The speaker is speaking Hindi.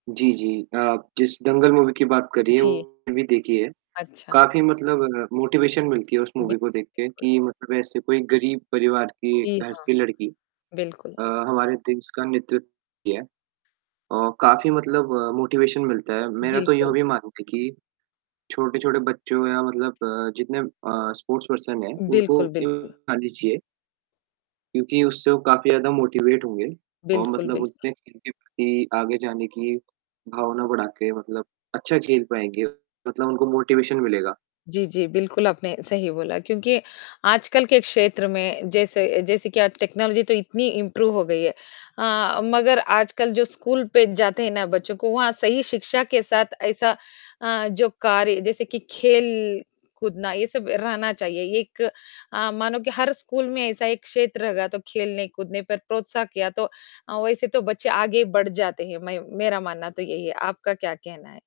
जी, जी। आप जिस दंगल मूवी की बात कर रही है जी। वो भी देखी है। अच्छा। काफ़ी मतलब मोटिवेशन मिलती है उस बि मूवी को देख के बिल्कुल। कि मतलब ऐसे कोई गरीब परिवार की जी घर हाँ, की लड़की। बिल्कुल। अ, हमारे देश का नेतृत्व किया। अ, काफ़ी मतलब मोटिवेशन मिलता है। मेरा तो यह बिल्कुल। भी मानना है कि छोटे-छोटे बच्चों या मतलब अ, जितने अ, स्पोर्ट्स पर्सन है उनको बिल्कुल, ये बिल्कुल। दिखानी चाहिए। क्यूँकि उससे वो काफ़ी ज़्यादा मोटिवेट होंगे और बिल्कुल, मतलब बिल्कुल। उसने खेल की आगे जाने की, भावना बढ़ा के मतलब अच्छा खेल पाएँगे। मतलब उनको मोटिवेशन मिलेगा। जी, जी। बिल्कुल आपने सही बोला क्योंकि आजकल के क्षेत्र में जैसे जैसे कि आज टेक्नोलॉज़ी तो इतनी इम्प्रूव हो गई है अ, मगर आजकल जो स्कूल पर जाते हैं ना बच्चों को वहाँ सही शिक्षा के साथ ऐसा अ, जो कार्य जैसे कि खेल कूदना ये सब रहना चाहिए एक अ, मानो कि हर स्कूल में ऐसा एक क्षेत्र होगा तो खेलने कूदने पर प्रोत्साह किया तो अ, वैसे तो बच्चे आगे बढ़ जाते हैं मैं मेरा मानना तो यही है, आपका क्या कहना है?